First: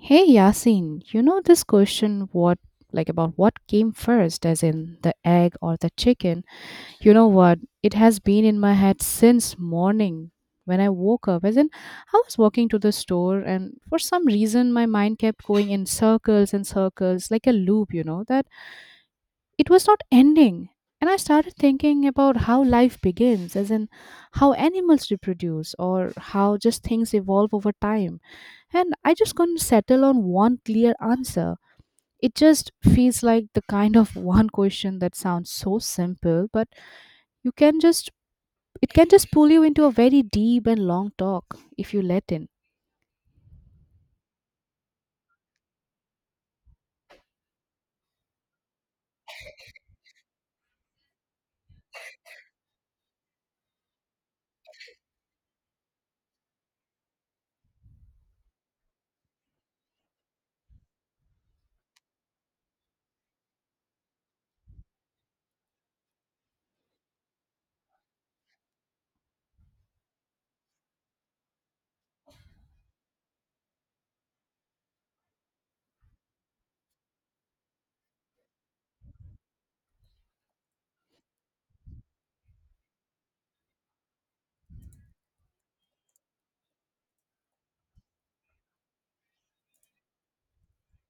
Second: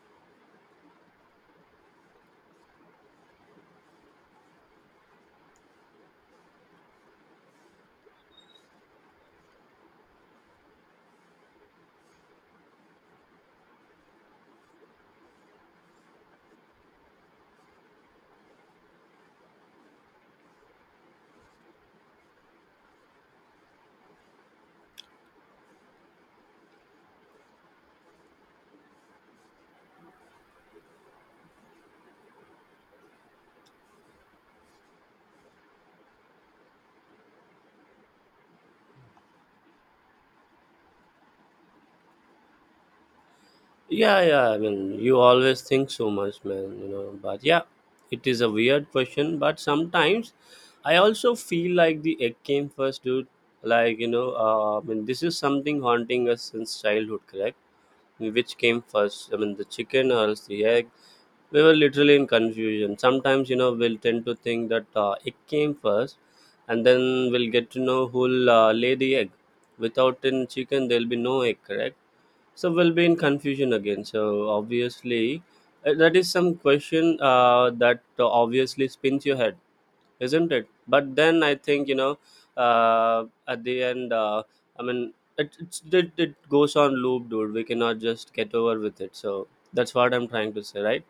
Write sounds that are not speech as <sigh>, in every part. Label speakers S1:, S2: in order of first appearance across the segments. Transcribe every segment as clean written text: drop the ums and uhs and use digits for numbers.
S1: Hey Yasin, you know this question what like about what came first, as in the egg or the chicken? You know what? It has been in my head since morning when I woke up. As in, I was walking to the store and for some reason my mind kept going in circles and circles like a loop, that it was not ending. And I started thinking about how life begins, as in how animals reproduce or how just things evolve over time. And I just couldn't settle on one clear answer. It just feels like the kind of <laughs> one question that sounds so simple, but you can just it can just pull you into a very deep and long talk if you let in.
S2: Yeah, yeah. I mean, you always think so much, man. You know, but yeah, it is a weird question. But sometimes, I also feel like the egg came first, dude. Like I mean, this is something haunting us since childhood, correct? Which came first? I mean, the chicken or else the egg? We were literally in confusion. Sometimes, you know, we'll tend to think that egg came first, and then we'll get to know who'll lay the egg. Without in chicken, there'll be no egg, correct? So we'll be in confusion again. So obviously, that is some question that obviously spins your head, isn't it? But then I think, at the end, I mean, it, it's, it goes on loop, dude. We cannot just get over with it. So that's what I'm trying to say, right?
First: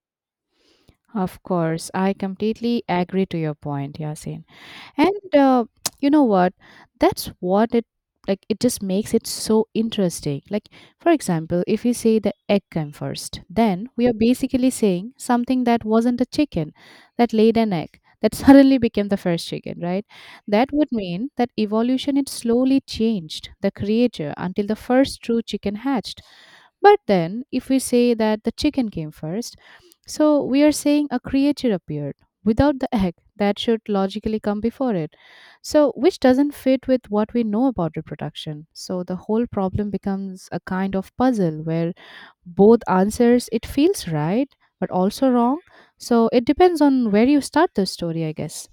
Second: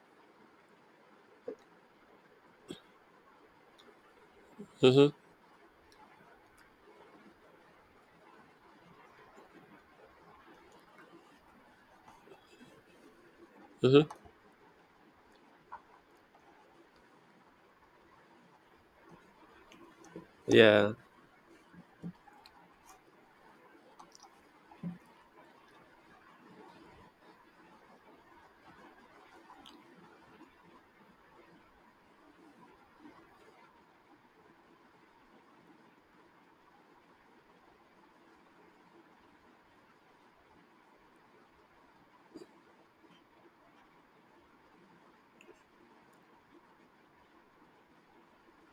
S1: Of course, I completely agree to your point, Yasin.
S2: Mm-hmm.
S1: And You know what, that's what it, like, it just makes it so interesting. Like, for example, if we say the egg came first, then we are
S2: Mm-hmm.
S1: basically saying something that wasn't a chicken that laid an egg that <laughs> suddenly became the first chicken, right? That would
S2: Yeah.
S1: mean that evolution, it slowly changed the creature until the first true chicken hatched. But then, if we say that the chicken came first, so we are saying a creature appeared without the egg that should logically come before it. So, which doesn't fit with what we know about reproduction. So, the whole problem becomes a kind of puzzle where both answers, it feels right but also wrong. So, it depends on where you start the story, I guess.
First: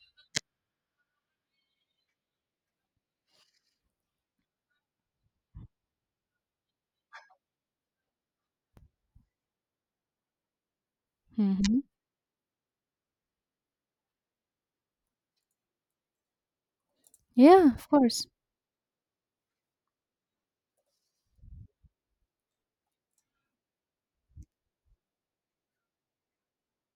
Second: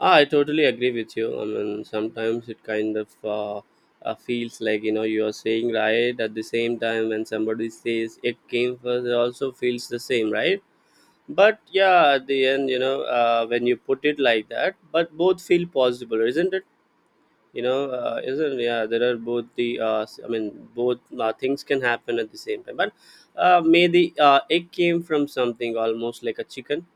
S2: Ah, I totally agree with you. I mean, sometimes it kind of feels like you know you are saying right at the same time when somebody says it came first, it also feels the same, right? But
S1: Hmm.
S2: yeah, at the end, when you put it like that, but both feel possible, isn't it?
S1: Yeah, of course.
S2: Isn't yeah? There are both the I mean, both things can happen at the same time. But may the egg came from something almost like a chicken,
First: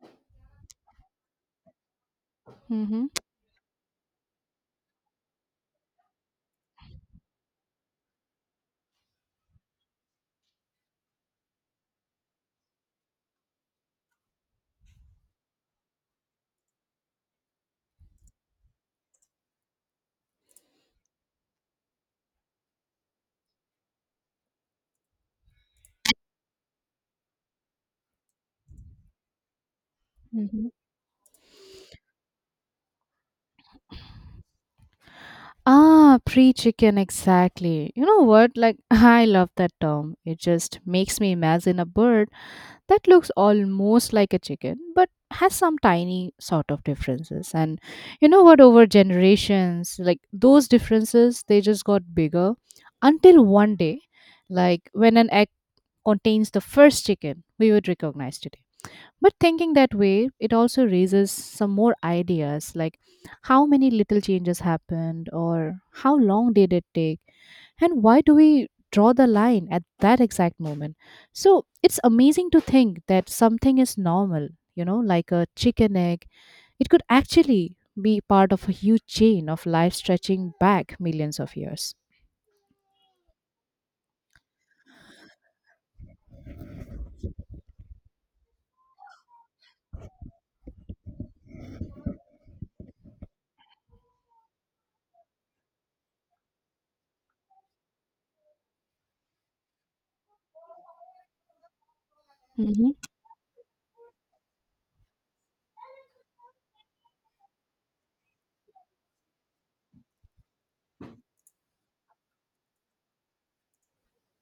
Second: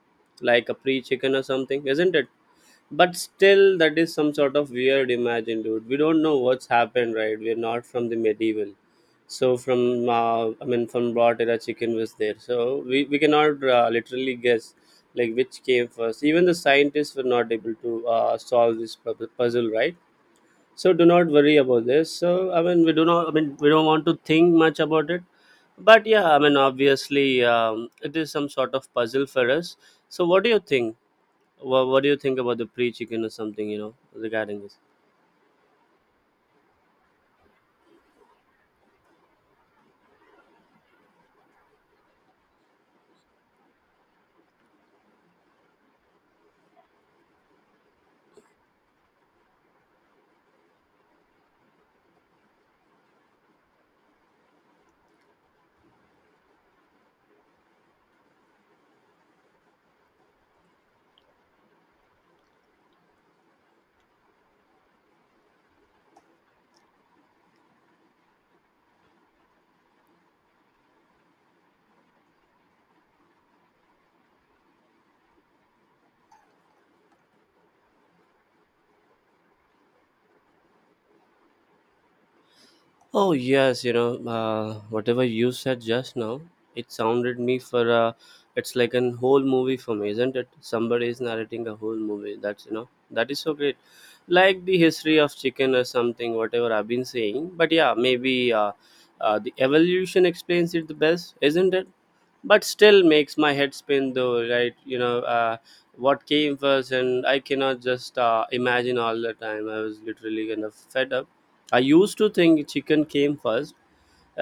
S2: like a pre-chicken or something, isn't it?
S1: Hmm.
S2: But still that is some sort of weird imagine, dude. We don't know what's happened, right? We're not from the medieval. So from I mean from what era chicken was there? So we cannot literally guess like which came first. Even the scientists were not able to solve this puzzle, right? So do not worry about this. So I mean, we do not I mean, we don't want to think much about it. But yeah, I mean, obviously it is some sort of puzzle for us. So what do you
S1: Hmm.
S2: think? What do you think about the pre-chicken or something, you know, regarding this?
S1: Ah, pre chicken, exactly. You know what? Like, <laughs> I love that term. It just makes me imagine a bird that looks almost like a chicken, but has some tiny sort of differences. And you know what? Over generations, like those differences, they just got bigger until one day, like when an egg contains the first chicken, we would recognize it. But thinking that way, it also raises some more ideas, like how many little changes happened, or how long did it take, and why do we draw the line at that exact moment. So it's amazing to think that something is normal, you know, like a chicken egg. It could actually be part of a huge chain of life stretching back millions of years.
S2: Oh yes, you know, whatever you said just now, it sounded me for, it's like an whole movie for me, isn't it? Somebody is narrating a whole movie. That's you know, that is so great. Like the history of chicken or something, whatever I've been saying. But yeah, maybe the evolution explains it the best, isn't it? But
S1: Mm-hmm,
S2: still makes my head spin though, right? What came first? And I cannot just imagine all the time. I was literally kind of fed up. I used to think chicken came first.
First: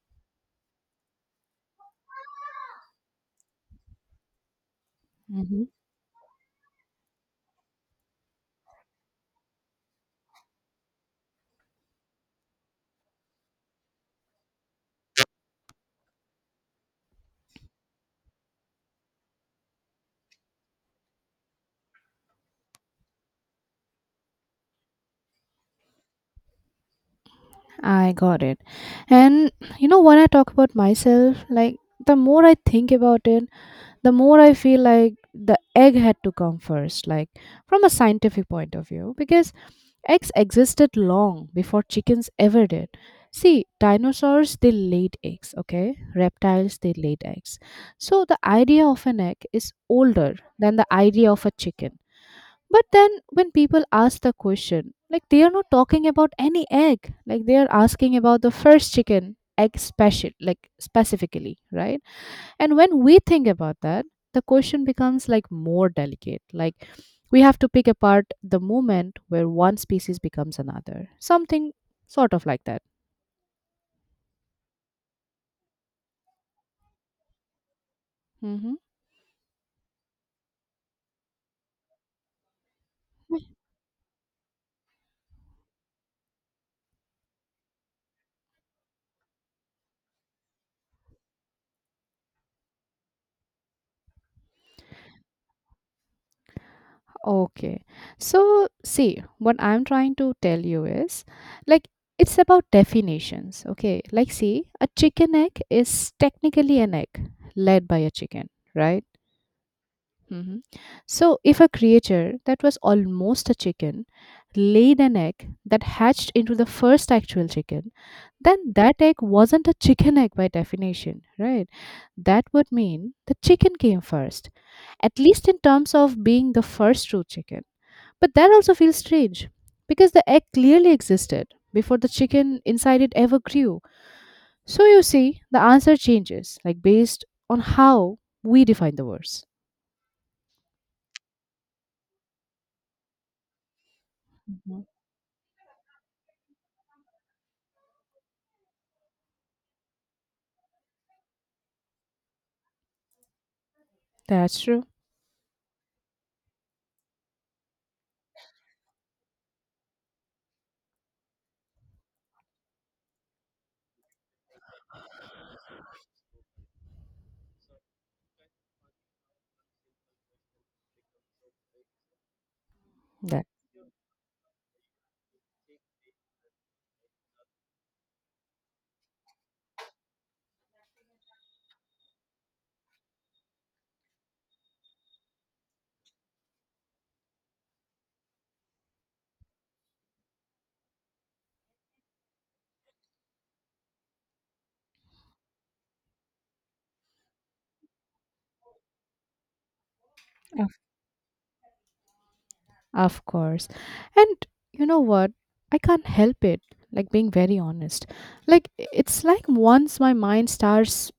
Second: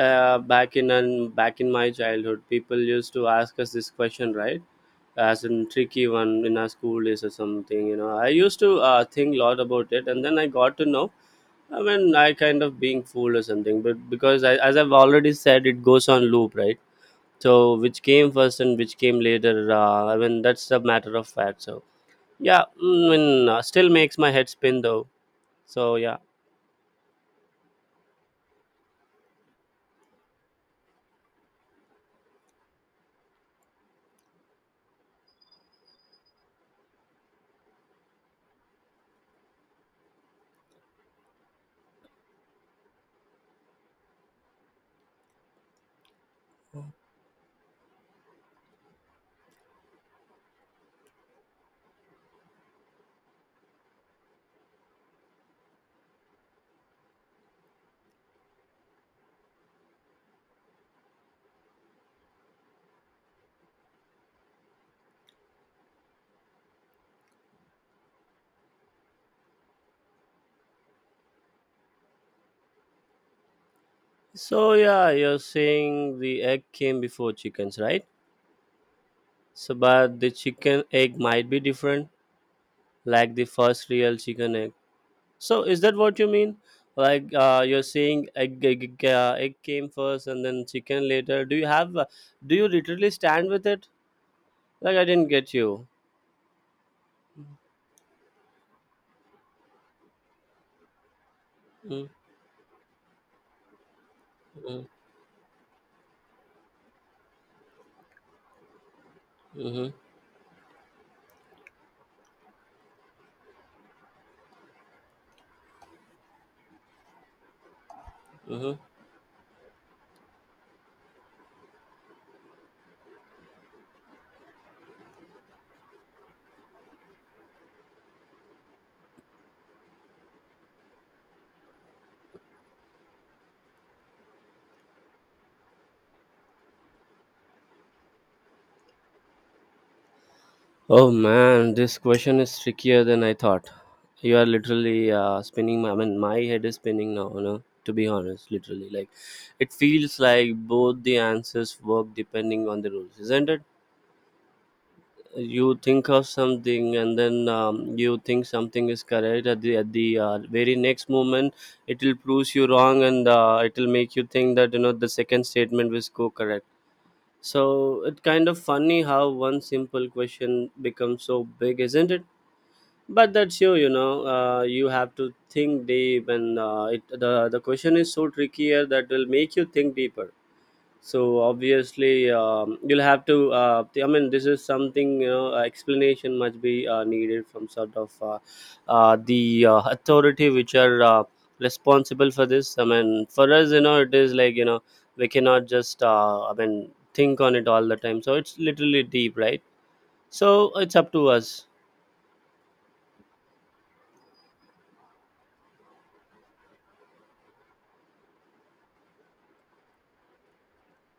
S2: Back in my childhood, people used to ask us this question, right? As
S1: mm-hmm.
S2: in tricky one in our school days or something. You know, I used to think a lot about it, and then I got to know I mean I kind of being fooled or something. But because as I've already said, it goes on loop, right? So which came first and which came later? I mean that's a matter of fact. So yeah, I mean still makes my head spin though. So yeah,
S1: I got it. And you know, when I talk about myself, like, the more I think about it, the more I feel like the egg had to come first, like, from a scientific point of view, because eggs existed long before chickens ever did. See, dinosaurs, they laid eggs, okay? Reptiles, they laid eggs. So the idea of an egg is older than the idea of a chicken. But then when people ask the question, like, they are not talking about any egg, like, they are asking about the first chicken egg special, like specifically, right? And when we think about that, the question becomes like more delicate. Like, we have to pick apart the moment where one species becomes another. Something sort of like that.
S2: so yeah, you're saying the egg came before chickens, right?
S1: Hmm.
S2: So but the chicken egg might be different, like the first real chicken egg. So is that what you mean? Like you're saying egg came first and then chicken later. Do you have? Do you literally stand with it? Like I didn't get you.
S1: Okay. So, see, what I'm trying to tell you is, like,
S2: Mm-hmm.
S1: it's about definitions. Okay. Like, see,
S2: Mm-hmm.
S1: a chicken egg is technically an egg laid by a chicken, right?
S2: Mm-hmm,
S1: Mhm. So, if a creature that was almost a chicken laid an egg that hatched into the first actual chicken, then
S2: mm-hmm.
S1: that egg wasn't a chicken egg by definition, right? That would mean the chicken came first, at least in terms of being the first true chicken. But that also feels strange because the egg clearly existed before the chicken inside it ever grew. So, you see, the answer changes, like, based on how we define the words.
S2: Oh man, this question is trickier than I thought. You are
S1: Mhm.
S2: literally spinning my. I mean, my head is spinning now. You know, to be honest, literally, like it feels like both the answers work depending on the rules, isn't it?
S1: That's true.
S2: You think of something, and then you think something is correct. At the very next moment, it will prove you wrong, and it will make you think that you know the second statement was co correct. So it's kind of funny how one simple question becomes so big, isn't it? But
S1: That,
S2: that's you, you know, you have to think deep, and the question is so trickier that will make you think deeper. So obviously you'll have to I mean, this is something you know, explanation must be needed from sort of the authority which are responsible for this. I mean, for us, you know, it is like you know we cannot just I mean think on it all the time. So it's literally deep, right? So
S1: Of
S2: it's up to us.
S1: of course. And you know what? I can't help it. Like, being very honest. Like, it's like once my mind starts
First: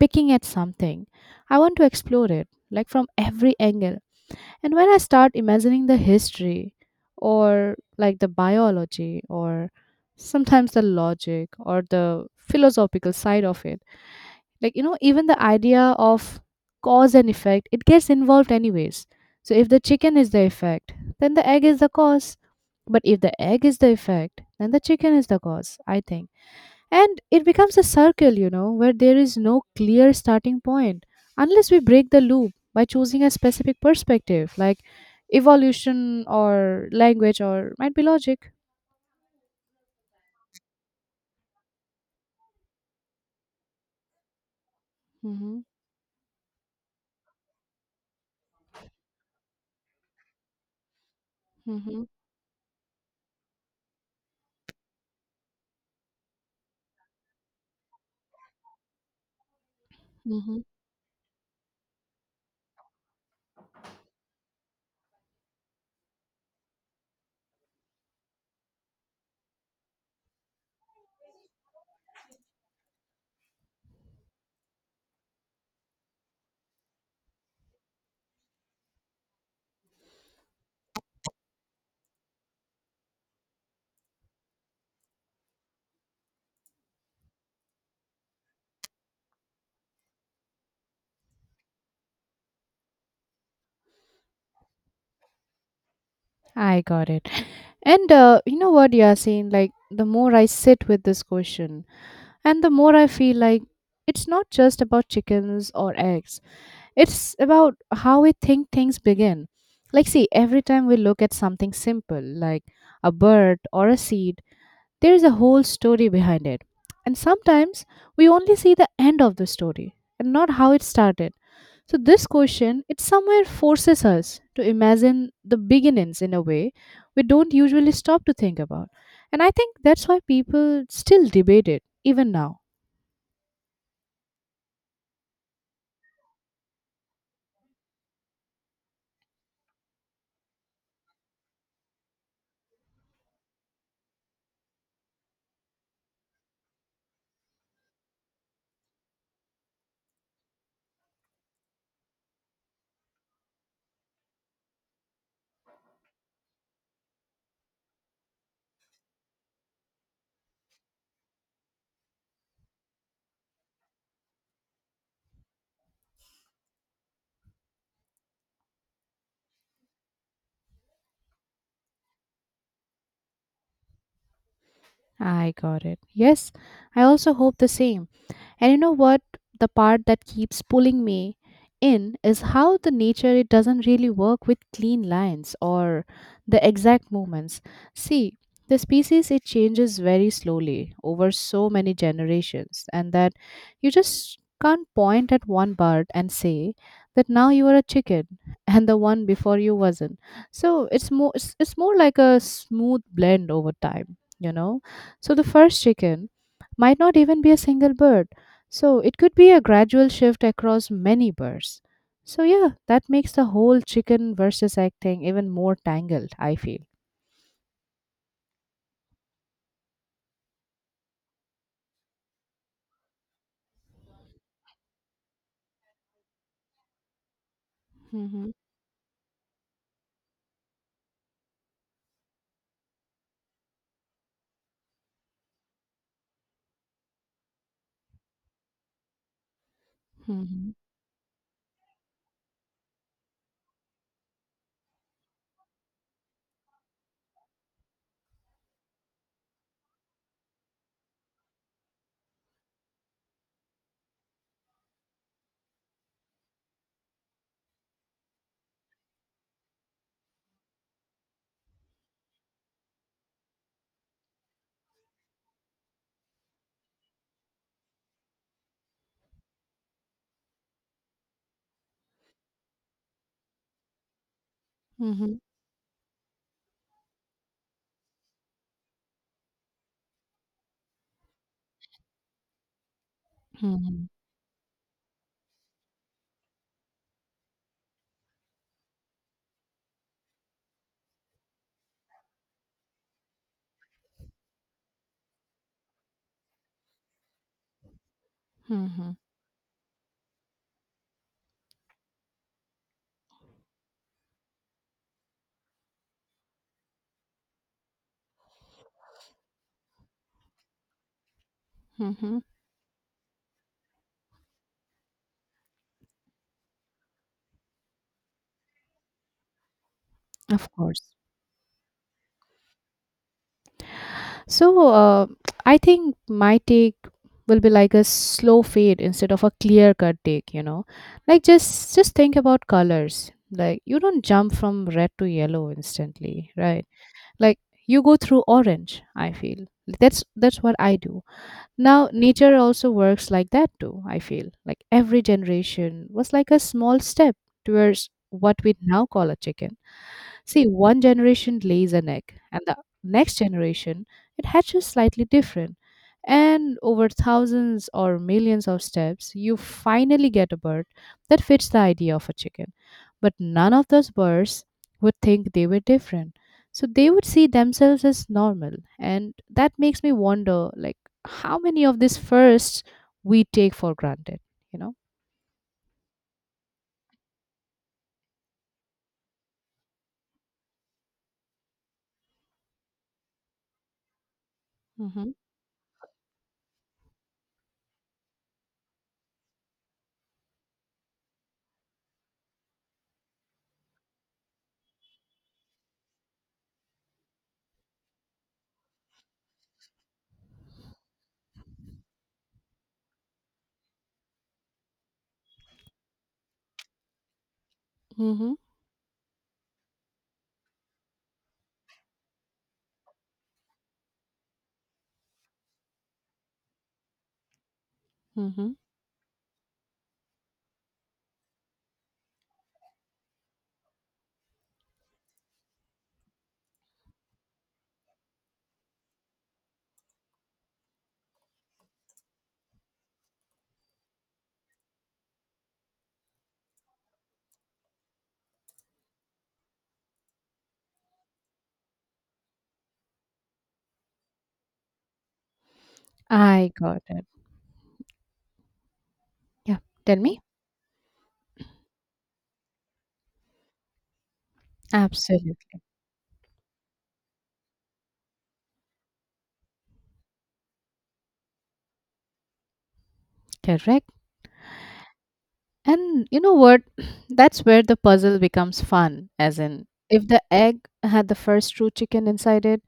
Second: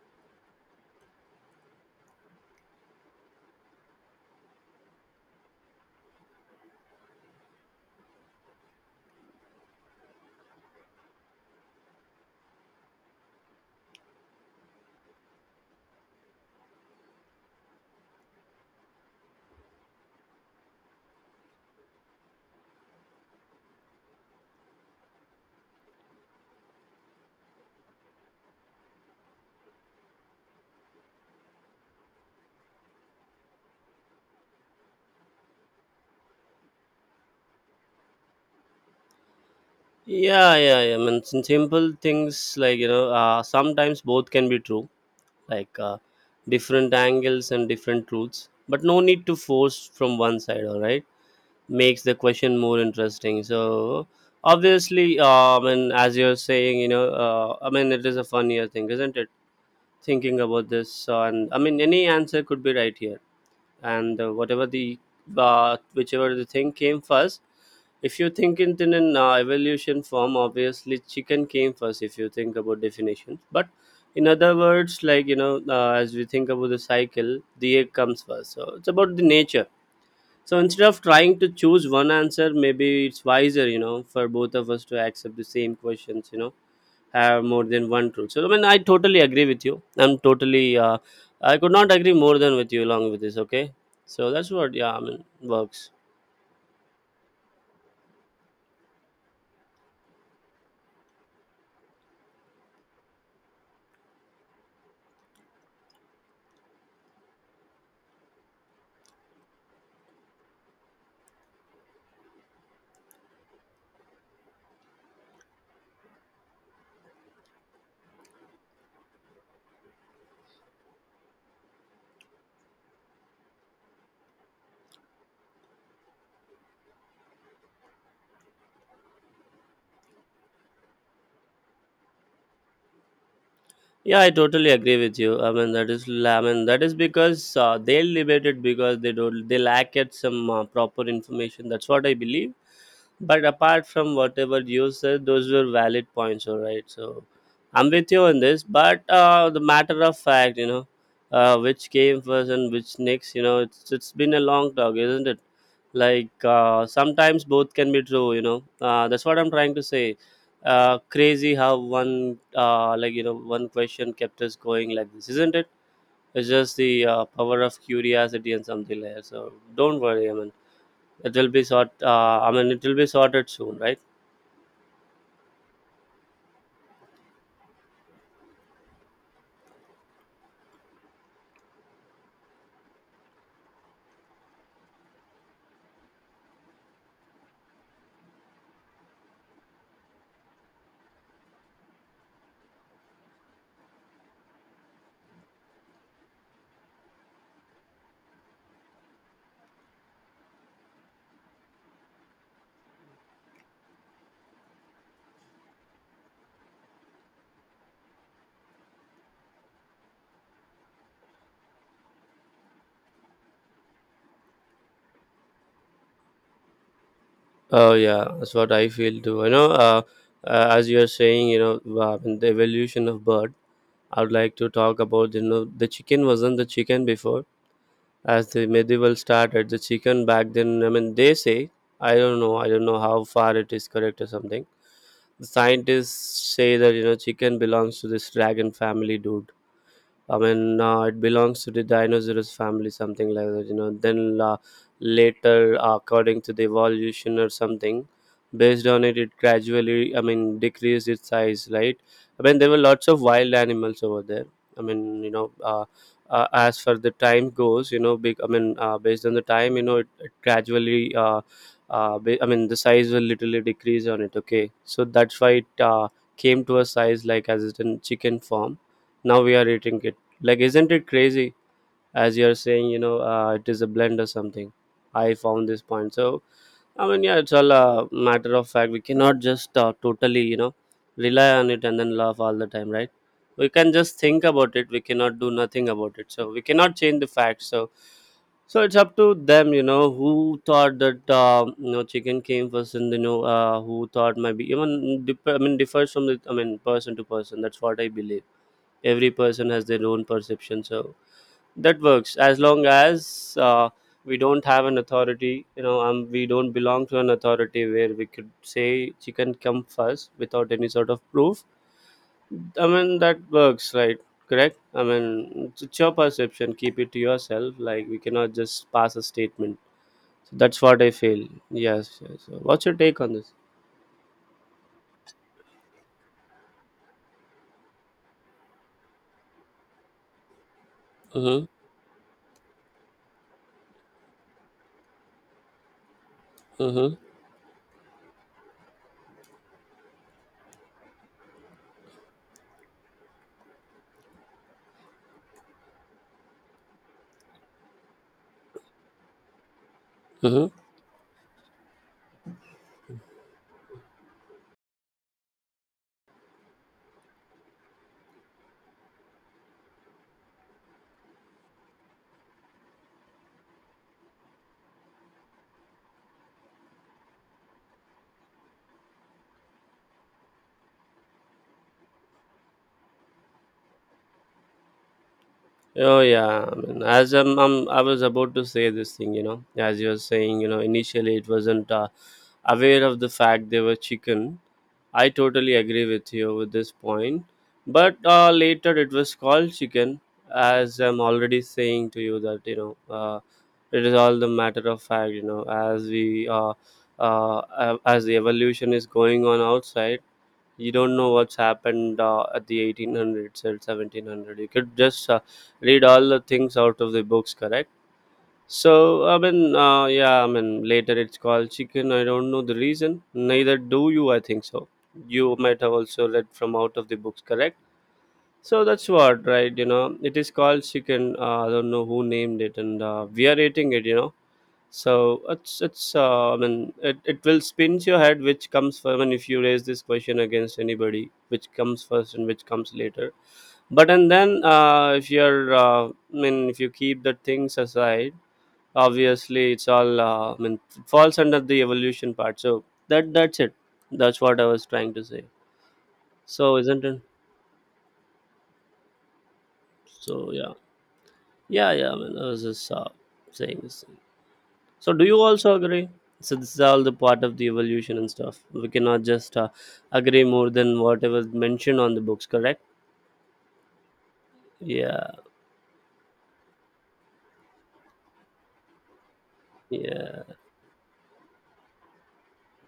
S1: picking at something, I want to explore it, like, from every angle. And when I start imagining the history, or like the biology, or sometimes the logic or the philosophical side of it, like, you know, even the idea of cause and effect, it gets involved anyways. So if the chicken is the effect, then the egg is the cause. But if the egg is the effect, then the chicken is the cause, I think. And it becomes a circle, you know, where there is no clear starting point, unless we break the loop by choosing a specific perspective, like evolution or language, or might be logic.
S2: Yeah, yeah, yeah. I mean, some simple things like you know, sometimes both can be true,
S1: Mm-hmm,
S2: like different angles and different truths. But no need to force from one side. All right, makes
S1: mm-hmm,
S2: the question more interesting. So obviously, I mean, as you're saying, you know, I mean, it is a funnier thing, isn't it? Thinking
S1: mm-hmm.
S2: about this, and I mean, any answer could be right here, and whatever the whichever the thing came first. If you think it in an evolution form, obviously chicken came first. If you think about definition, but in other words, like you know as we think about the cycle, the egg comes first. So it's about the nature. So instead of trying to choose one answer, maybe it's wiser, you know, for both of us to accept the same questions you know have more than one truth. So I mean, I totally agree with you. I'm totally. I could not agree more than with you along with this. Okay, so that's what yeah. I mean works.
S1: I got it. And you know what, you are saying? Like, the more I sit with this question, and the more I feel like it's not just about chickens or eggs, it's about how we think things begin. Like, see, every time we look at something simple, like a bird or a seed, there is a whole story behind it. And sometimes we only see the end of the story and not how it started. So this question, it somewhere forces us to imagine the beginnings in a way we don't usually stop to think about. And I think that's why people still debate it even now.
S2: Yeah, I totally agree with you. I mean, that is because they debate it because they don't, they lack at some proper information. That's what I believe. But apart from whatever you said, those were valid points. All right, so I'm with you on this. But the matter of fact, you know, which came first and which next, you know, it's been a long talk, isn't it? Like sometimes both can be true, you know. That's what I'm trying to say. Crazy how one like you know one question kept us going like this, isn't it? It's just the power of curiosity and something like that. So don't worry, I mean, it will be sort I mean, it will be sorted soon, right?
S1: I got it. Yes, I also hope the same. And you know what? The part that keeps pulling me in is how the nature, it doesn't really work with clean lines or the exact movements. See, the species, it changes very slowly over so many generations, and that, you just can't point at one bird and say that now you are a chicken <laughs> and the one before you wasn't. So it's more, it's more like a smooth blend over time, you know. So the first chicken might not even be a single bird, so it could be a gradual shift across many birds. So, yeah, that makes the whole chicken versus egg thing even more tangled, I feel.
S2: Oh yeah, that's what I feel too, as you are saying, you know, the evolution of bird I would like to talk about. You know, the chicken wasn't the chicken before. As
S1: Mm-hmm.
S2: the medieval started, the chicken back then, I mean they say, I don't know, I don't know how far it is correct or something. The scientists say that you know chicken belongs to this dragon family, dude. I
S1: Mm-hmm.
S2: mean, it belongs to the dinosaurs family, something like that, you know. Then later, according to the evolution or something, based on it, it gradually, I mean, decreased its size, right? I mean, there were lots of wild animals over there. I mean, you know, as for the time goes, you know, I mean, based on the time, you know, it gradually, I mean, the size will literally decrease on it, okay? So that's why it came to a size like as it in chicken form. Now we are eating it, like isn't it crazy? As you're saying, you know, it is a blend or something. I
S1: Mm-hmm.
S2: found this point. So I mean, yeah, it's all a matter of fact. We cannot just totally, you know, rely on it and then laugh all the time, right? We can
S1: Mm-hmm.
S2: just think about it. We cannot do nothing about it, so we cannot change the facts. So so it's up to them, you know, who thought that you know chicken came first, and you know who thought maybe even I mean differs from the I mean person to person, that's what I believe.
S1: Mm-hmm.
S2: Every person has their own perception. So that works as long as we don't have an authority, you know, we don't belong to an authority where we could say chicken come first without any sort of proof.
S1: Mm-hmm.
S2: I mean, that works, right? Correct, I mean, it's your perception. Keep it to yourself. Like we cannot just pass a statement. So
S1: Of
S2: that's what
S1: course.
S2: I feel. Yes, yes. So what's your take on this?
S1: So, I think my take will be like a slow fade instead of a clear cut take, you know. Like,
S2: Mm-hmm,
S1: just think about colors. Like, you don't jump from red to yellow instantly, right?
S2: mm-hmm,
S1: Like, you go through orange, I feel. That's what I do. Now, nature also works like that too, I feel. Like, every generation was like a small step towards what we now call a chicken. See,
S2: mm-hmm.
S1: one generation lays an egg, and the next generation, it hatches slightly different. And over thousands or millions of steps, you finally get a bird that fits the idea of a chicken. But none of those birds would think they were different. So they would see themselves as normal. And that makes me wonder, like, how many of these firsts we take for granted, you know.
S2: Oh yeah, I mean, I was about to say this thing, you know, as you were saying, you know, initially it wasn't aware of the fact they were chicken. I
S1: Hmm.
S2: totally agree with you with this point, but later it was called chicken, as I'm already saying to you that you know, it is all the matter of fact, you know, as as the evolution is going on outside, you don't know what's happened at the 1800s or 1700. You could just read all the things out of the books, correct?
S1: Mm-hmm.
S2: So I mean, yeah, I mean, later it's called chicken. I don't know the reason, neither do you, I think so. You might have also read from out of the books, correct?
S1: Mm-hmm.
S2: So that's what, right? You know, it is called chicken. I don't know who named it, and we are eating it, you know. So it's I mean, it will spins your head, which comes first. I mean, if you raise this question against anybody, which comes first and which comes later? But and then if you're I mean, if you keep the things aside, obviously it's all I mean, it falls under the evolution part. So that's it. That's what I was trying to say.
S1: I
S2: So
S1: got
S2: isn't it?
S1: it. Yeah, tell
S2: So
S1: me.
S2: yeah. Yeah, I mean, I was just saying this. So, do you also
S1: Absolutely.
S2: agree? So, this is all the part of the evolution and stuff. We cannot just agree more than whatever is mentioned on the books, correct?
S1: Correct.
S2: Yeah,
S1: And you know what? <clears throat> That's where the puzzle becomes fun, as in, if the
S2: yeah.
S1: egg had the first true chicken inside it,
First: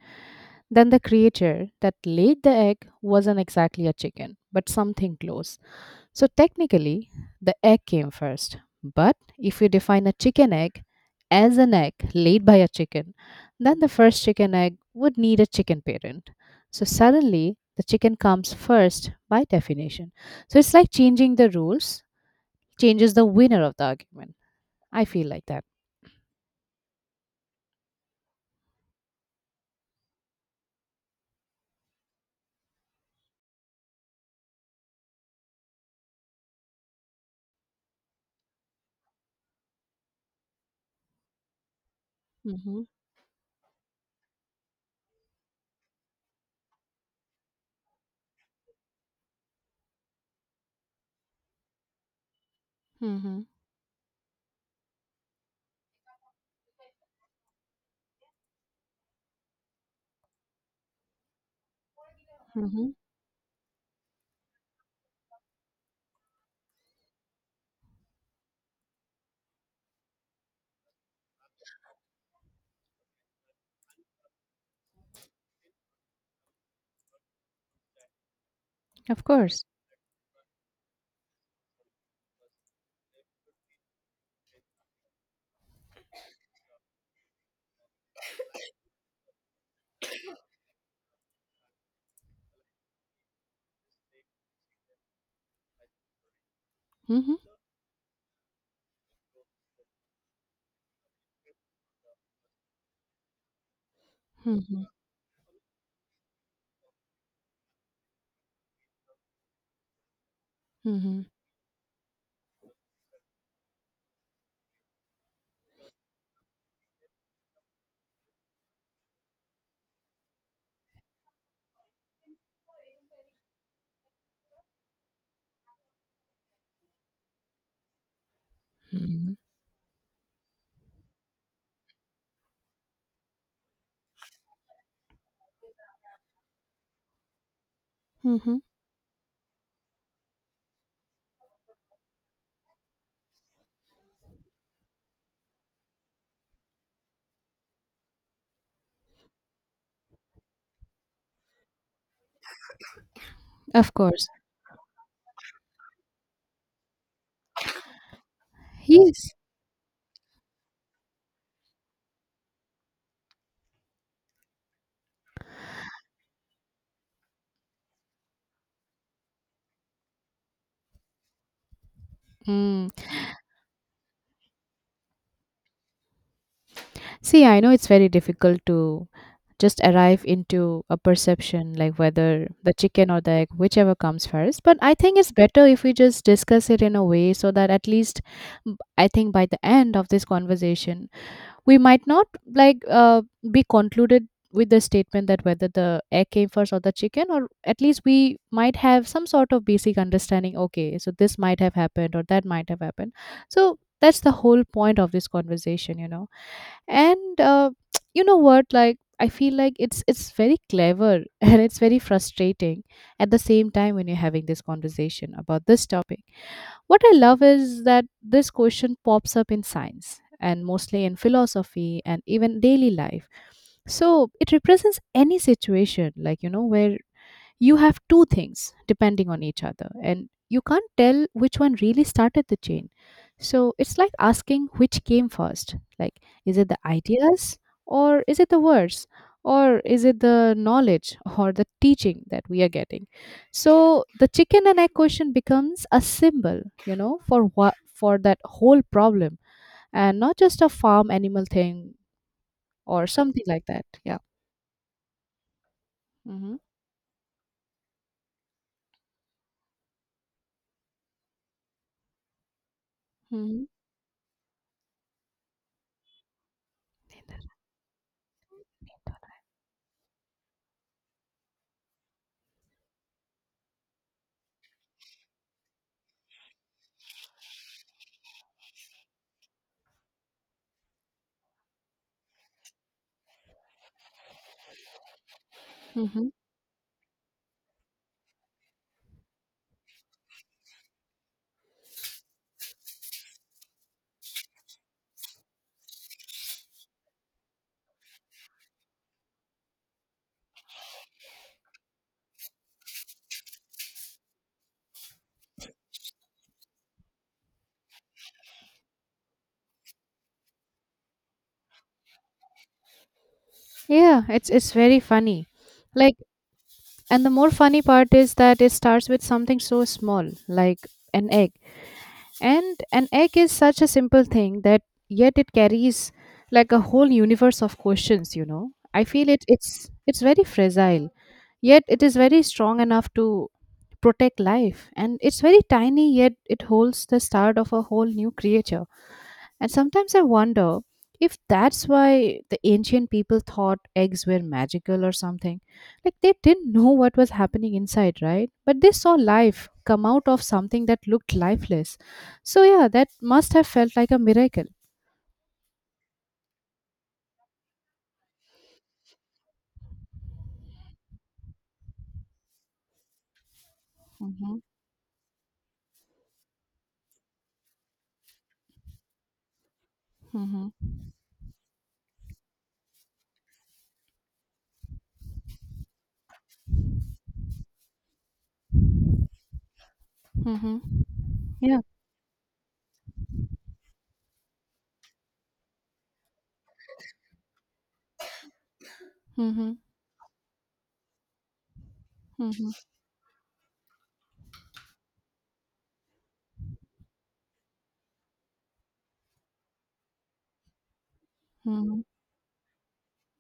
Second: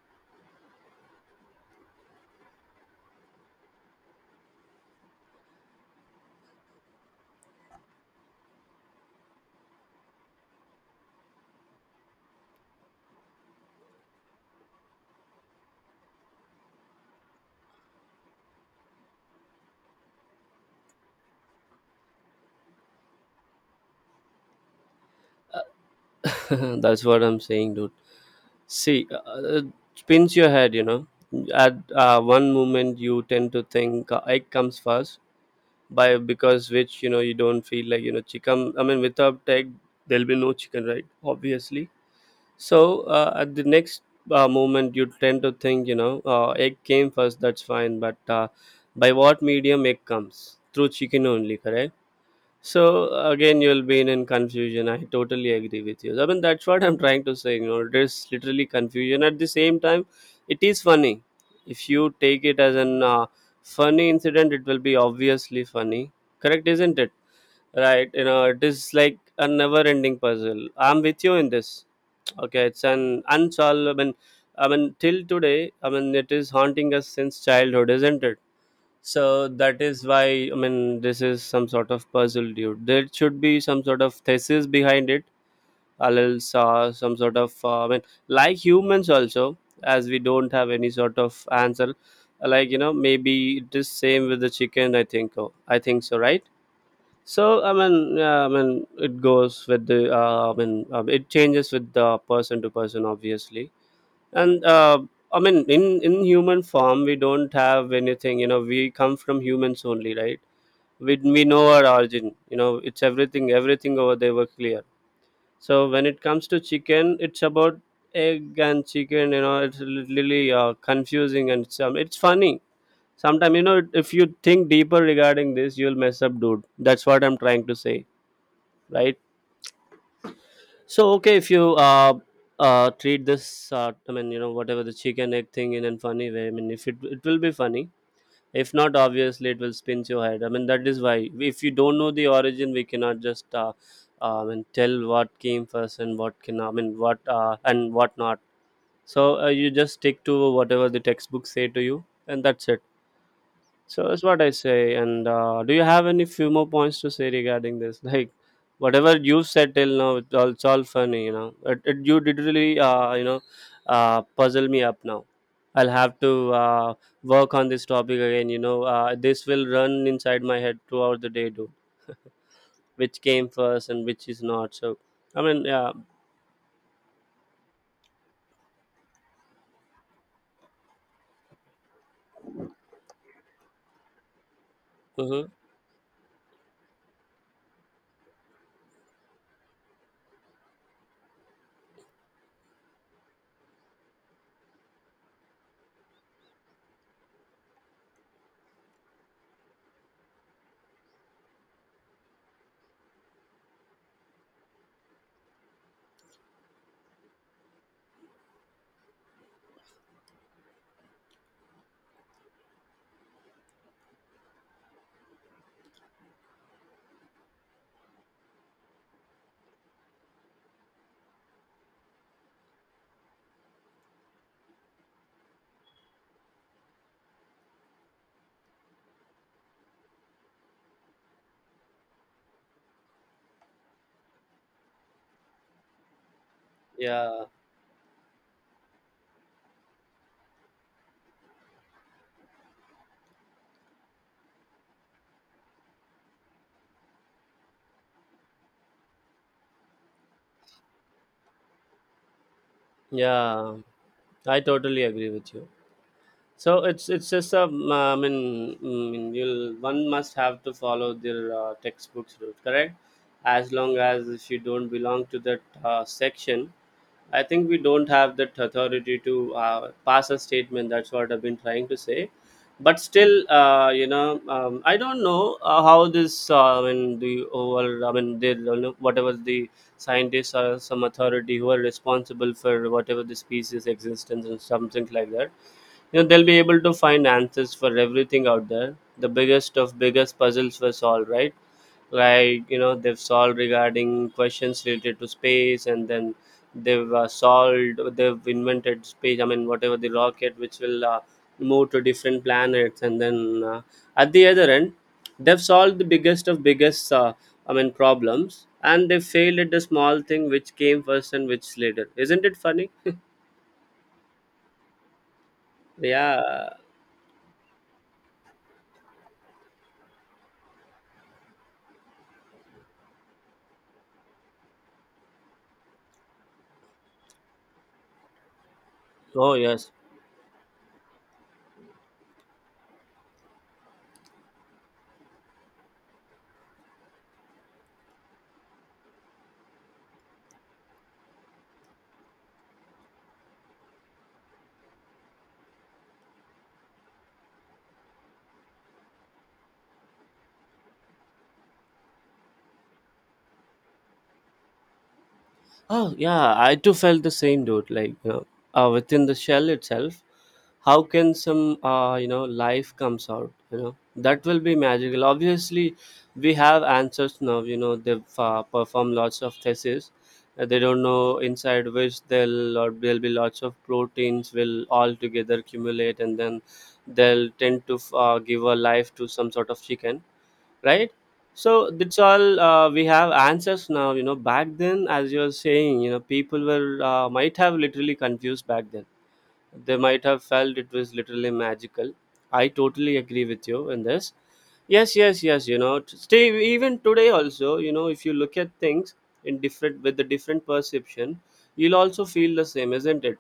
S1: then the creature that laid the egg wasn't exactly a chicken but something close. So technically, the egg came first. But if you define a chicken egg as an egg laid by a chicken, then the first chicken egg would need a chicken parent. So suddenly, the chicken comes first by definition. So it's like changing the rules changes the winner of the argument. I feel like that.
S2: <laughs> That's what I'm saying, dude. See, it spins your head, you know. At one moment, you tend to think egg comes first, by because which, you know, you don't feel like, you know, chicken. I mean, without egg, there'll be no chicken, right? Obviously.
S1: Mhm,
S2: So at the next moment, you tend to think, you know, egg came first, that's fine. But by what medium egg comes? Through chicken only, correct? So
S1: mhm,
S2: again, you'll be in confusion. I totally agree with you. I mean, that's what I'm trying to say. You know, there's literally confusion. At the same time, it is funny. If you take it as
S1: mhm.
S2: an funny incident, it will be obviously funny. Correct, isn't it? Right? You know, it is like a never-ending puzzle. I'm with you in this. Okay, it's an unsolved. I mean, till today, I mean, it is haunting us since childhood, isn't it?
S1: Of
S2: So
S1: course.
S2: that is why, I mean, this is some sort of puzzle, dude. There should be some sort of thesis behind it, a little some sort of. I mean, like humans also, as we don't have any sort of answer. Like, you know, maybe it is same with the chicken. I think. Oh, I think so, right?
S1: Mhm,
S2: So I mean, yeah, I mean, it goes with the. I mean, it changes with the person to person, obviously. And
S1: mhm,
S2: I mean, in human form, we don't have anything. You know, we come from humans only, right? We
S1: mhm,
S2: we know our origin. You know, it's everything. Everything over there were clear. So when it comes to chicken, it's about egg and chicken. You know, it's really confusing and it's funny. Sometimes, you know, if you think deeper regarding this, you'll mess up, dude. That's what I'm trying to say, right?
S1: mhm,
S2: So okay, if you treat this, I mean, you know, whatever the chicken egg thing in a funny way. I mean, if it will be funny.
S1: mhm.
S2: If not, obviously it will spin your head. I mean, that is why if you don't know the origin, we cannot just I mean, tell what came first and what can I mean what and what not. So you just stick to whatever the textbooks say to you, and that's it.
S1: Of
S2: So that's
S1: course.
S2: what I say. And do you have any few more points to say regarding this? <laughs> Like whatever
S1: Yes.
S2: you said till now, it's all funny, you know. You did really, you know, puzzle me up now. I'll have to work on this topic again. You know, this will run inside my head throughout the day, dude.
S1: Mm.
S2: Which came first and which is not. So I mean, yeah,
S1: See, I know it's very difficult to just arrive into a perception like whether the chicken or the egg, whichever comes first. But I think it's
S2: hmm,
S1: better if we just discuss it in a way so that at least, mm, I think by the end of this conversation, we might not, like uh, be concluded with the statement that whether the egg came first or the chicken, or at least we might have some sort of basic understanding, okay, so this might have happened or that might have happened. So that's the whole point of this conversation, you know. And <tsk> you know what, like, I feel like it's very clever <laughs> and it's very frustrating at the same time when you're having this conversation about this topic. What I love is that this question pops up in science, and mostly in philosophy, and even daily life. So it represents any situation, like, you know, where you have two things depending on each other and you can't tell which one really started the chain. So it's like asking which came first, like, is it the
S2: yeah,
S1: ideas, or is it the words, or is it the knowledge or the teaching that we are getting? So the chicken and egg question becomes a symbol, you know, for what, for that whole problem, and not just a farm animal thing or something like
S2: yeah.
S1: that. Yeah.
S2: I totally agree with you.
S1: Mm-hmm.
S2: So it's just a, I mean, mm, you'll one must have to follow their textbooks route, correct?
S1: Mm-hmm.
S2: As long as if you don't belong to that section, I think we don't have that authority to pass a statement. That's what I've been trying to say. But still, you know, I don't know how this. I mean, the overall, I mean, they, you know, whatever the scientists or some authority who are responsible for whatever the species existence and something like that, you know,
S1: Mm-hmm.
S2: they'll be able to find answers for everything out there. The biggest of biggest puzzles were solved, right? Like, you know, they've solved regarding questions related to space, and then they've solved, they've invented space, I mean, whatever the rocket which will move to different planets, and then at the other end, they've solved the biggest of biggest I mean problems, and they failed at the small thing, which came first and which later. Isn't it funny?
S1: Yeah, it's very funny. Like,
S2: Yeah.
S1: and the more funny part is that it starts with something so small, like an egg. And an egg is such a simple thing that yet it carries like a whole universe of questions, you know. I feel it
S2: Oh
S1: it's
S2: yes.
S1: it's very fragile, yet it is very strong enough to protect life. And it's very tiny, yet it holds the start of a whole new creature. And sometimes I wonder if that's why the ancient people thought eggs were magical or something. Like they didn't know what was happening inside, right? But they saw life come out of something that looked lifeless. So, yeah, that must have felt like a miracle.
S2: Oh yeah, I too felt the same, dude. Like, you know, within the shell itself, how can some you know, life comes out? You know that
S1: Mm-hmm,
S2: will be magical. Obviously, we have answers now. You know they've performed lots of theses.
S1: mm-hmm,
S2: They don't know inside which they'll or there'll be lots of proteins will all together accumulate, and then they'll tend to give a life to some sort of chicken,
S1: mm-hmm.
S2: right?
S1: Yeah.
S2: So that's all we have answers now. You know, back then, as you're saying, you know, people were might have literally confused back then.
S1: Mm-hmm,
S2: They might have felt it was literally magical. I
S1: mm-hmm,
S2: totally agree with you in this. Yes, yes, yes. You know, stay, even today also, you know, if you look at things in different with a different perception, you'll
S1: mm-hmm.
S2: also feel the same, isn't it?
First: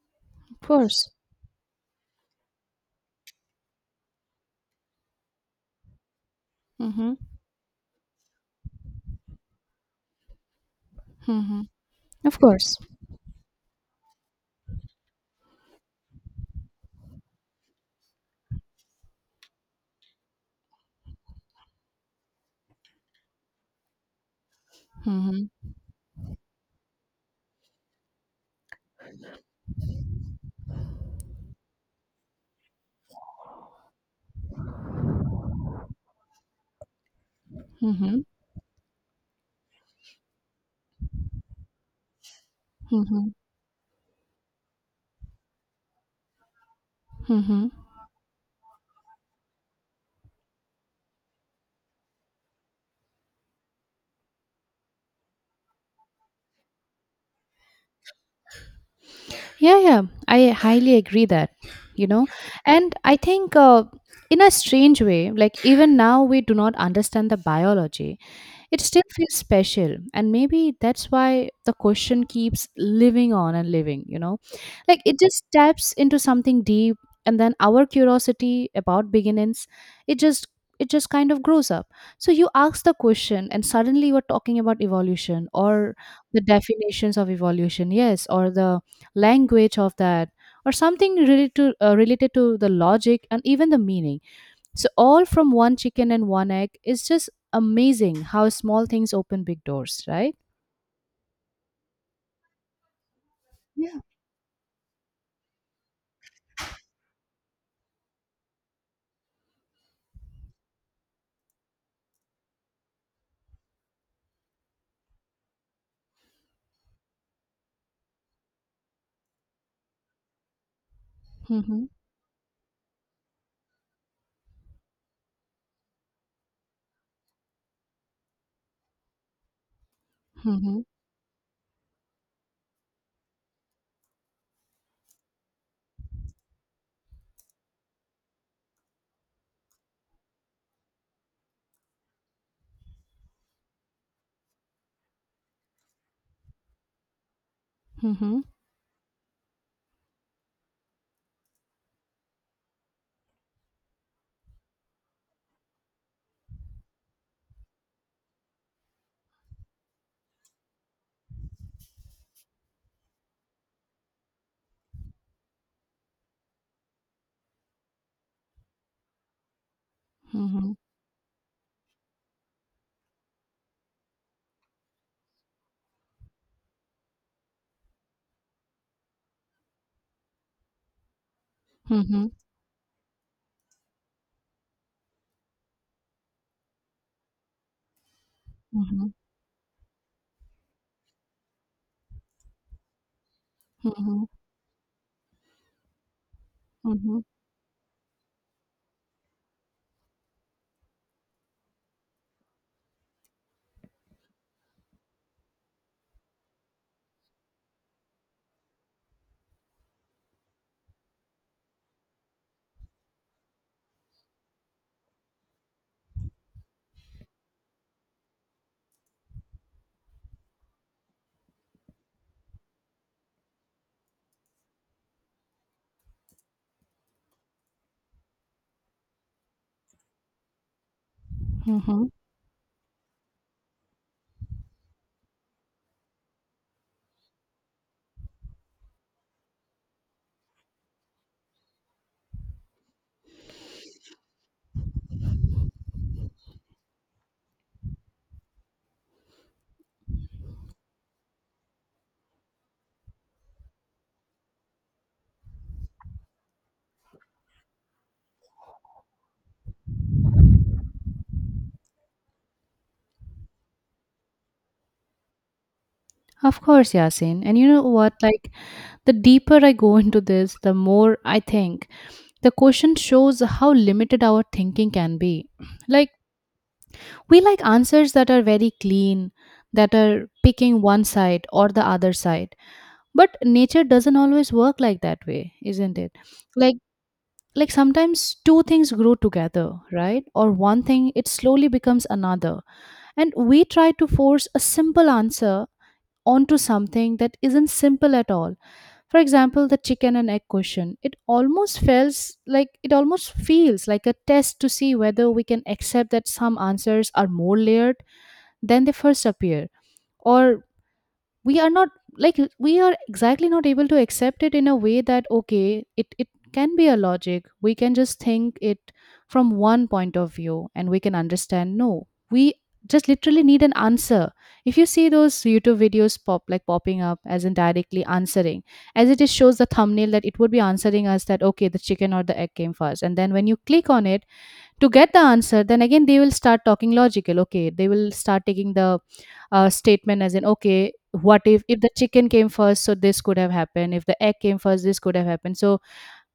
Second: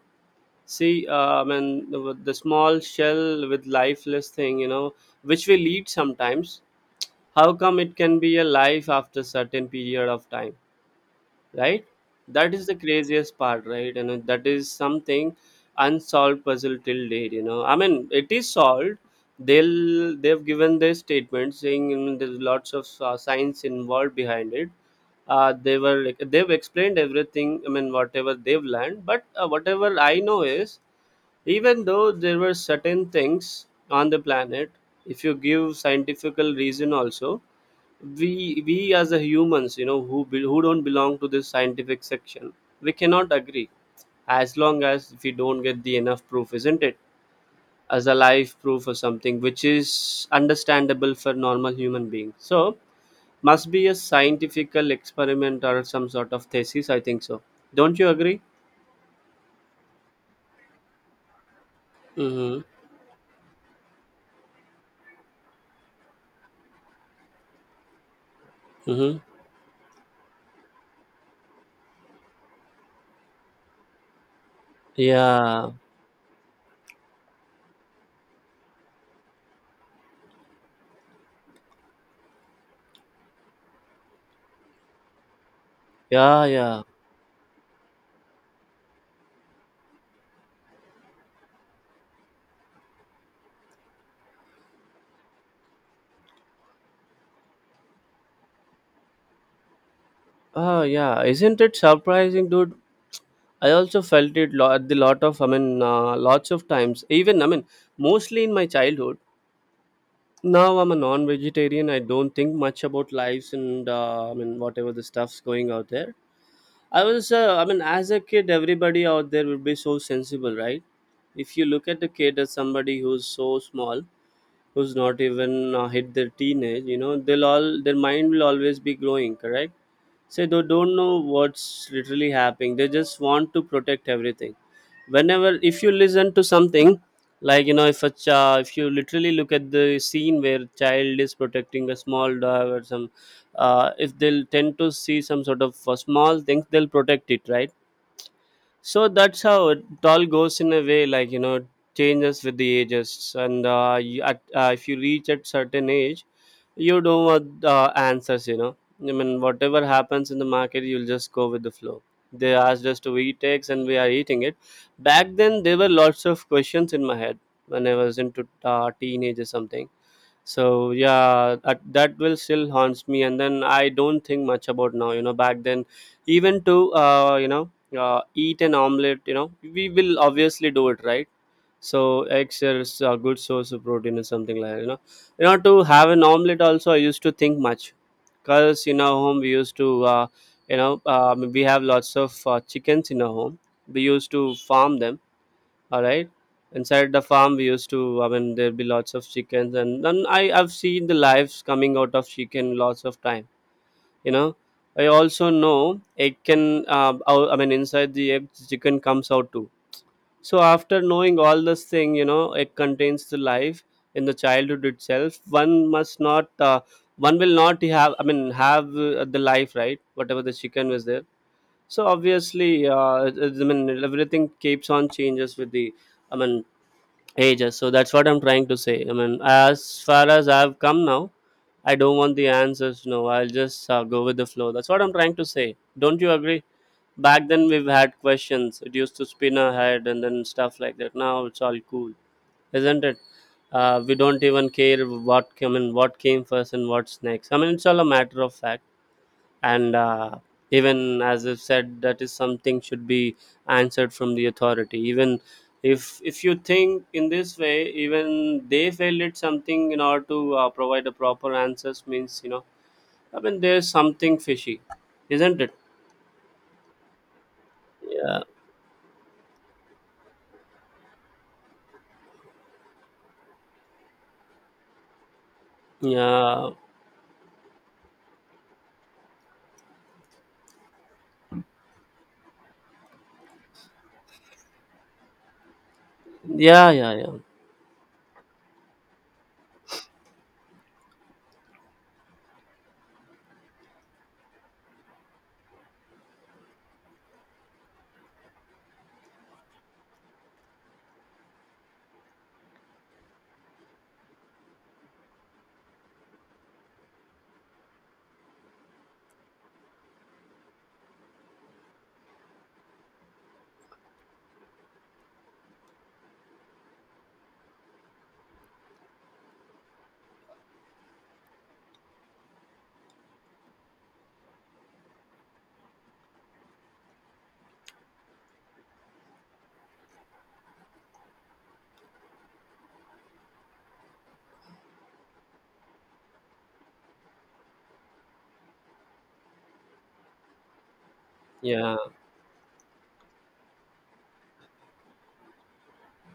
S1: Of
S2: See,
S1: course.
S2: I mean, the small shell with lifeless thing, you know, which we lead sometimes,
S1: Mm-hmm,
S2: how come it can be a life after certain period of time,
S1: mm-hmm.
S2: right?
S1: Of
S2: That is the
S1: course.
S2: craziest part, right? And that is something unsolved puzzle till date. You know, I mean, it is solved. They've given their statement, saying, you know, there's lots of science involved behind it.
S1: Mm-hmm,
S2: Uh, they were like, they've explained everything, I mean, whatever they've learned. But whatever I know is, even though there were certain things on the planet, if you give scientifical reason also,
S1: mm-hmm,
S2: we as a humans, you know, who don't belong to this scientific section, we
S1: mm-hmm,
S2: cannot agree as long as we don't get the enough proof, isn't it,
S1: mm-hmm.
S2: as a live proof or something which is understandable for normal human being. So must be a scientifical experiment or some sort of thesis, I think so. Don't you agree?
S1: Yeah, yeah, I highly agree that, you know,
S2: Mm-hmm.
S1: and I think in a strange way, like even now we do not understand the biology, it still
S2: Mm-hmm.
S1: feels special, and maybe that's why the question keeps living on and living, you know? Like it just
S2: Yeah,
S1: taps into something deep, and then our curiosity about beginnings, it just it just kind of grows up. So you ask the question, and suddenly you're talking about evolution or the
S2: yeah, yeah.
S1: definitions of evolution, yes, or the language of that, or something related to related to the logic and even the meaning, so all from one chicken and one egg is just amazing how small things open big doors, right?
S2: Ah, yeah. Isn't it surprising, dude? I
S1: Yeah.
S2: also felt it at the lot of, I mean, lots of times. Even, I mean, mostly in my childhood. Now I'm a non-vegetarian. I don't think much about lives and, I mean, whatever the stuff's going out there. I was, I mean, as a kid, everybody out there would be so sensible, right? If you
S1: Mm-hmm.
S2: look at a kid as somebody who's so small, who's not even hit their teenage, you know, they'll all, their mind will always be glowing, correct? Say they
S1: Mm-hmm.
S2: don't know what's literally happening. They just want to protect everything. Whenever, if you listen to something, like you know, if a child, if you literally look at the scene where child is protecting a small dog or some if they'll tend to see some sort of small things, they'll protect it, right?
S1: Mm-hmm.
S2: So that's how it all goes in a way, like you know, changes with the ages, and if you reach at certain age, you don't want answers, you know. I mean, whatever happens in the market, you'll just go with the flow. They asked us to eat eggs and we are eating it. Back then there were lots of questions in my head when I was into teenage or something.
S1: Mm-hmm.
S2: So yeah, that will still haunts me and then I don't think much about now, you know. Back then even to you know, eat an omelet, you know, we will obviously do it, right?
S1: Mm-hmm.
S2: So
S1: Mm-hmm.
S2: eggs is a good source of protein or something like that, you know. You know, to have an omelet also I used to think much, because in our home we used to you know, we have lots of chickens in our home. We
S1: Mm-hmm.
S2: used to farm them. All right, inside
S1: Mm-hmm.
S2: the farm we used to, I mean, there'd be lots of chickens, and then I've seen the lives coming out of chicken lots of time. You know, I also know egg can I mean, inside the egg chicken comes out too. So after knowing all this thing, you know, it contains the life. In the childhood itself one must not one will not have, I mean, have the life, right, whatever the chicken was there. So obviously, I mean, everything keeps on changes with the, I mean, ages. So that's what I'm trying to say. I mean, as far as I've come now, I
S1: Mm-hmm.
S2: don't want the answers. No, I'll just go with the flow. That's what I'm trying to say. Don't you agree? Back then, we've had questions. It used to spin our head and then stuff like that. Now it's all cool, isn't it? We don't even care what came in, what came first, and what's next. I mean, it's all a matter of fact. And even as I've said, that is something should be answered from the authority. Even if you think in this way, even they failed at something in order to provide a proper answers means, you know, I mean there's something fishy, isn't it?
S1: Of course, Yasin. And you know what?
S2: yeah
S1: Like, the deeper I go <laughs> into this, the more I think. The question shows how limited our thinking can be. Like,
S2: yeah
S1: we like answers that are very clean, that are picking one side or the other side, but nature doesn't always work like that way, isn't it? like
S2: yeah yeah yeah
S1: like sometimes two things grow together, right? Or one thing, it slowly becomes another, and we try to force a simple answer onto something that isn't simple at all. For example, the chicken and egg question, it almost feels like, it almost feels like a test to see whether we can accept that some answers are more layered than they first appear. Or, we are not, like we are exactly not able to accept it in a way that, okay, it can be a logic, we can just think it from one point of view and we can understand. No, we just literally need an answer. If you see those YouTube videos pop, like popping up as in directly answering, as it is, shows the thumbnail that it would be answering us that okay, the chicken or the egg came first, and then when you click on it to get the answer, then again they will start talking logical. Okay, they will start taking the statement as in okay, what if the
S2: yeah
S1: chicken came first, so this could have happened. If the egg came first, this could have happened. So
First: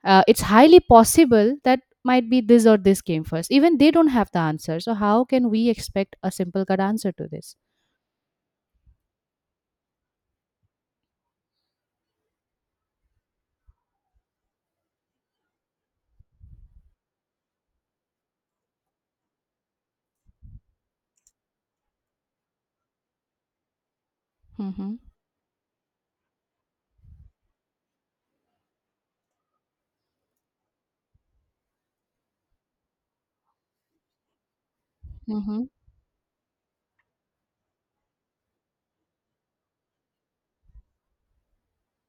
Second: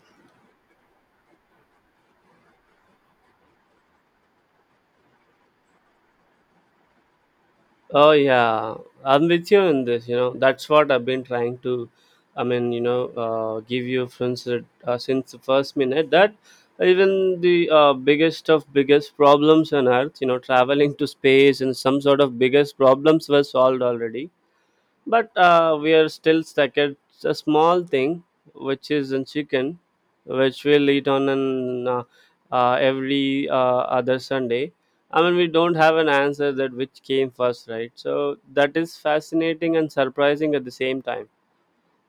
S1: it's highly possible that might be this or this came first. Even they don't have the answer, so how can we expect a simple cut answer to this?
S2: Oh yeah, I'm with you in this. You know, that's what I've been trying to. I mean, you know, give you since since the first minute that even the biggest of biggest problems on Earth, you know, traveling to space and some sort of biggest problems were solved already.
S1: Mm-hmm.
S2: But we are still stuck at a small thing, which is in chicken, which we'll eat on an every other Sunday. I mean, we
S1: Mm-hmm.
S2: don't have an answer that which came first, right? So that is fascinating and surprising at the same time.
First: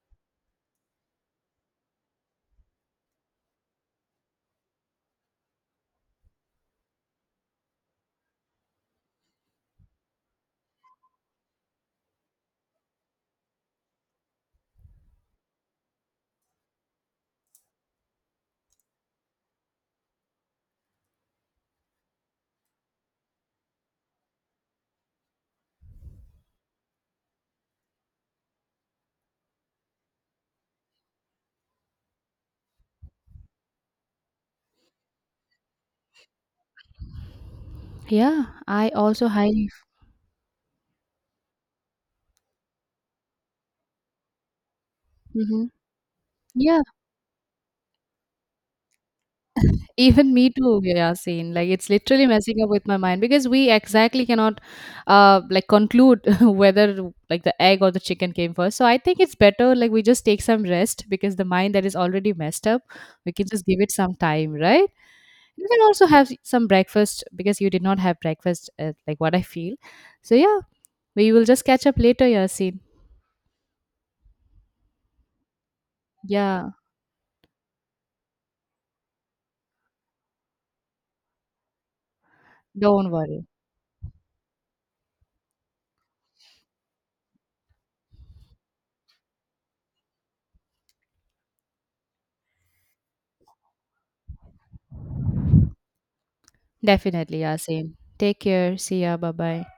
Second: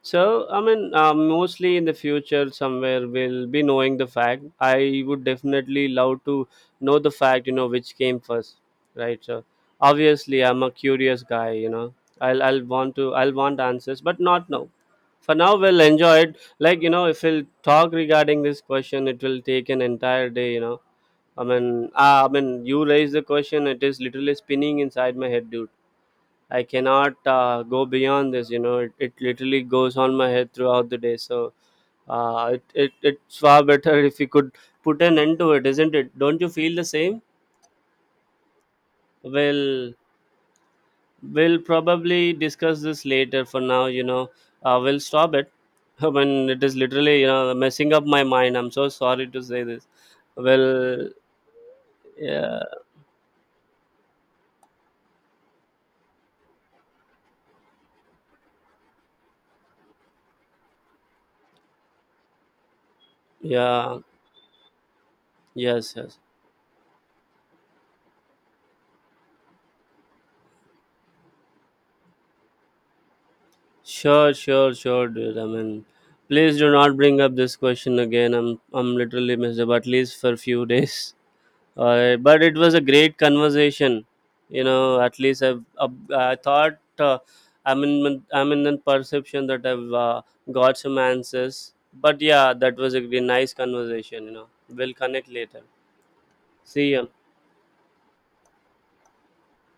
S2: So, I mean, mostly in the future, somewhere we'll be knowing the fact. I would definitely love to know the fact, you know, which came first, right? So, obviously, I'm a curious guy, you know. I'll want answers, but not now. For now, we'll enjoy it. Like you know, if we'll talk regarding this question, it will take an entire day. You know, I mean, you raise the question, it is literally spinning inside my head, dude. I cannot go beyond this. You know, it literally goes on my head throughout the day. So it's far better if you could put an end to it, isn't it? Don't you feel the same?
S1: Yeah, I also highly.
S2: Well, we'll probably discuss this later. For now, you know, we'll stop it.
S1: Mm-hmm.
S2: <laughs> When it is
S1: Yeah.
S2: literally, you know, messing up my mind. I'm so sorry to say this.
S1: Even me too,
S2: Well,
S1: Yasin. Like it's literally messing
S2: yeah,
S1: up with my mind because we exactly cannot, like conclude <laughs> whether like the egg or the chicken came first. So I think it's better, like we just take some rest, because the mind that is already messed up, we can just give it
S2: yeah,
S1: some time, right? You can
S2: yes,
S1: also
S2: yes.
S1: have some breakfast, because you did not have breakfast, like what I feel. So yeah, we will just catch up later, Yasin.
S2: Sure, sure, sure, dude. I mean, please
S1: Yeah,
S2: do not bring up this question again. I'm literally messed up at least for a few <laughs> days. But it was a
S1: don't
S2: great
S1: worry.
S2: conversation. You know, at least I've, I thought I'm in the perception that I've got some answers. But yeah, that was a really nice conversation. You know, we'll connect later. See ya.
S1: Definitely, Yasin. Take care. See ya. Bye bye.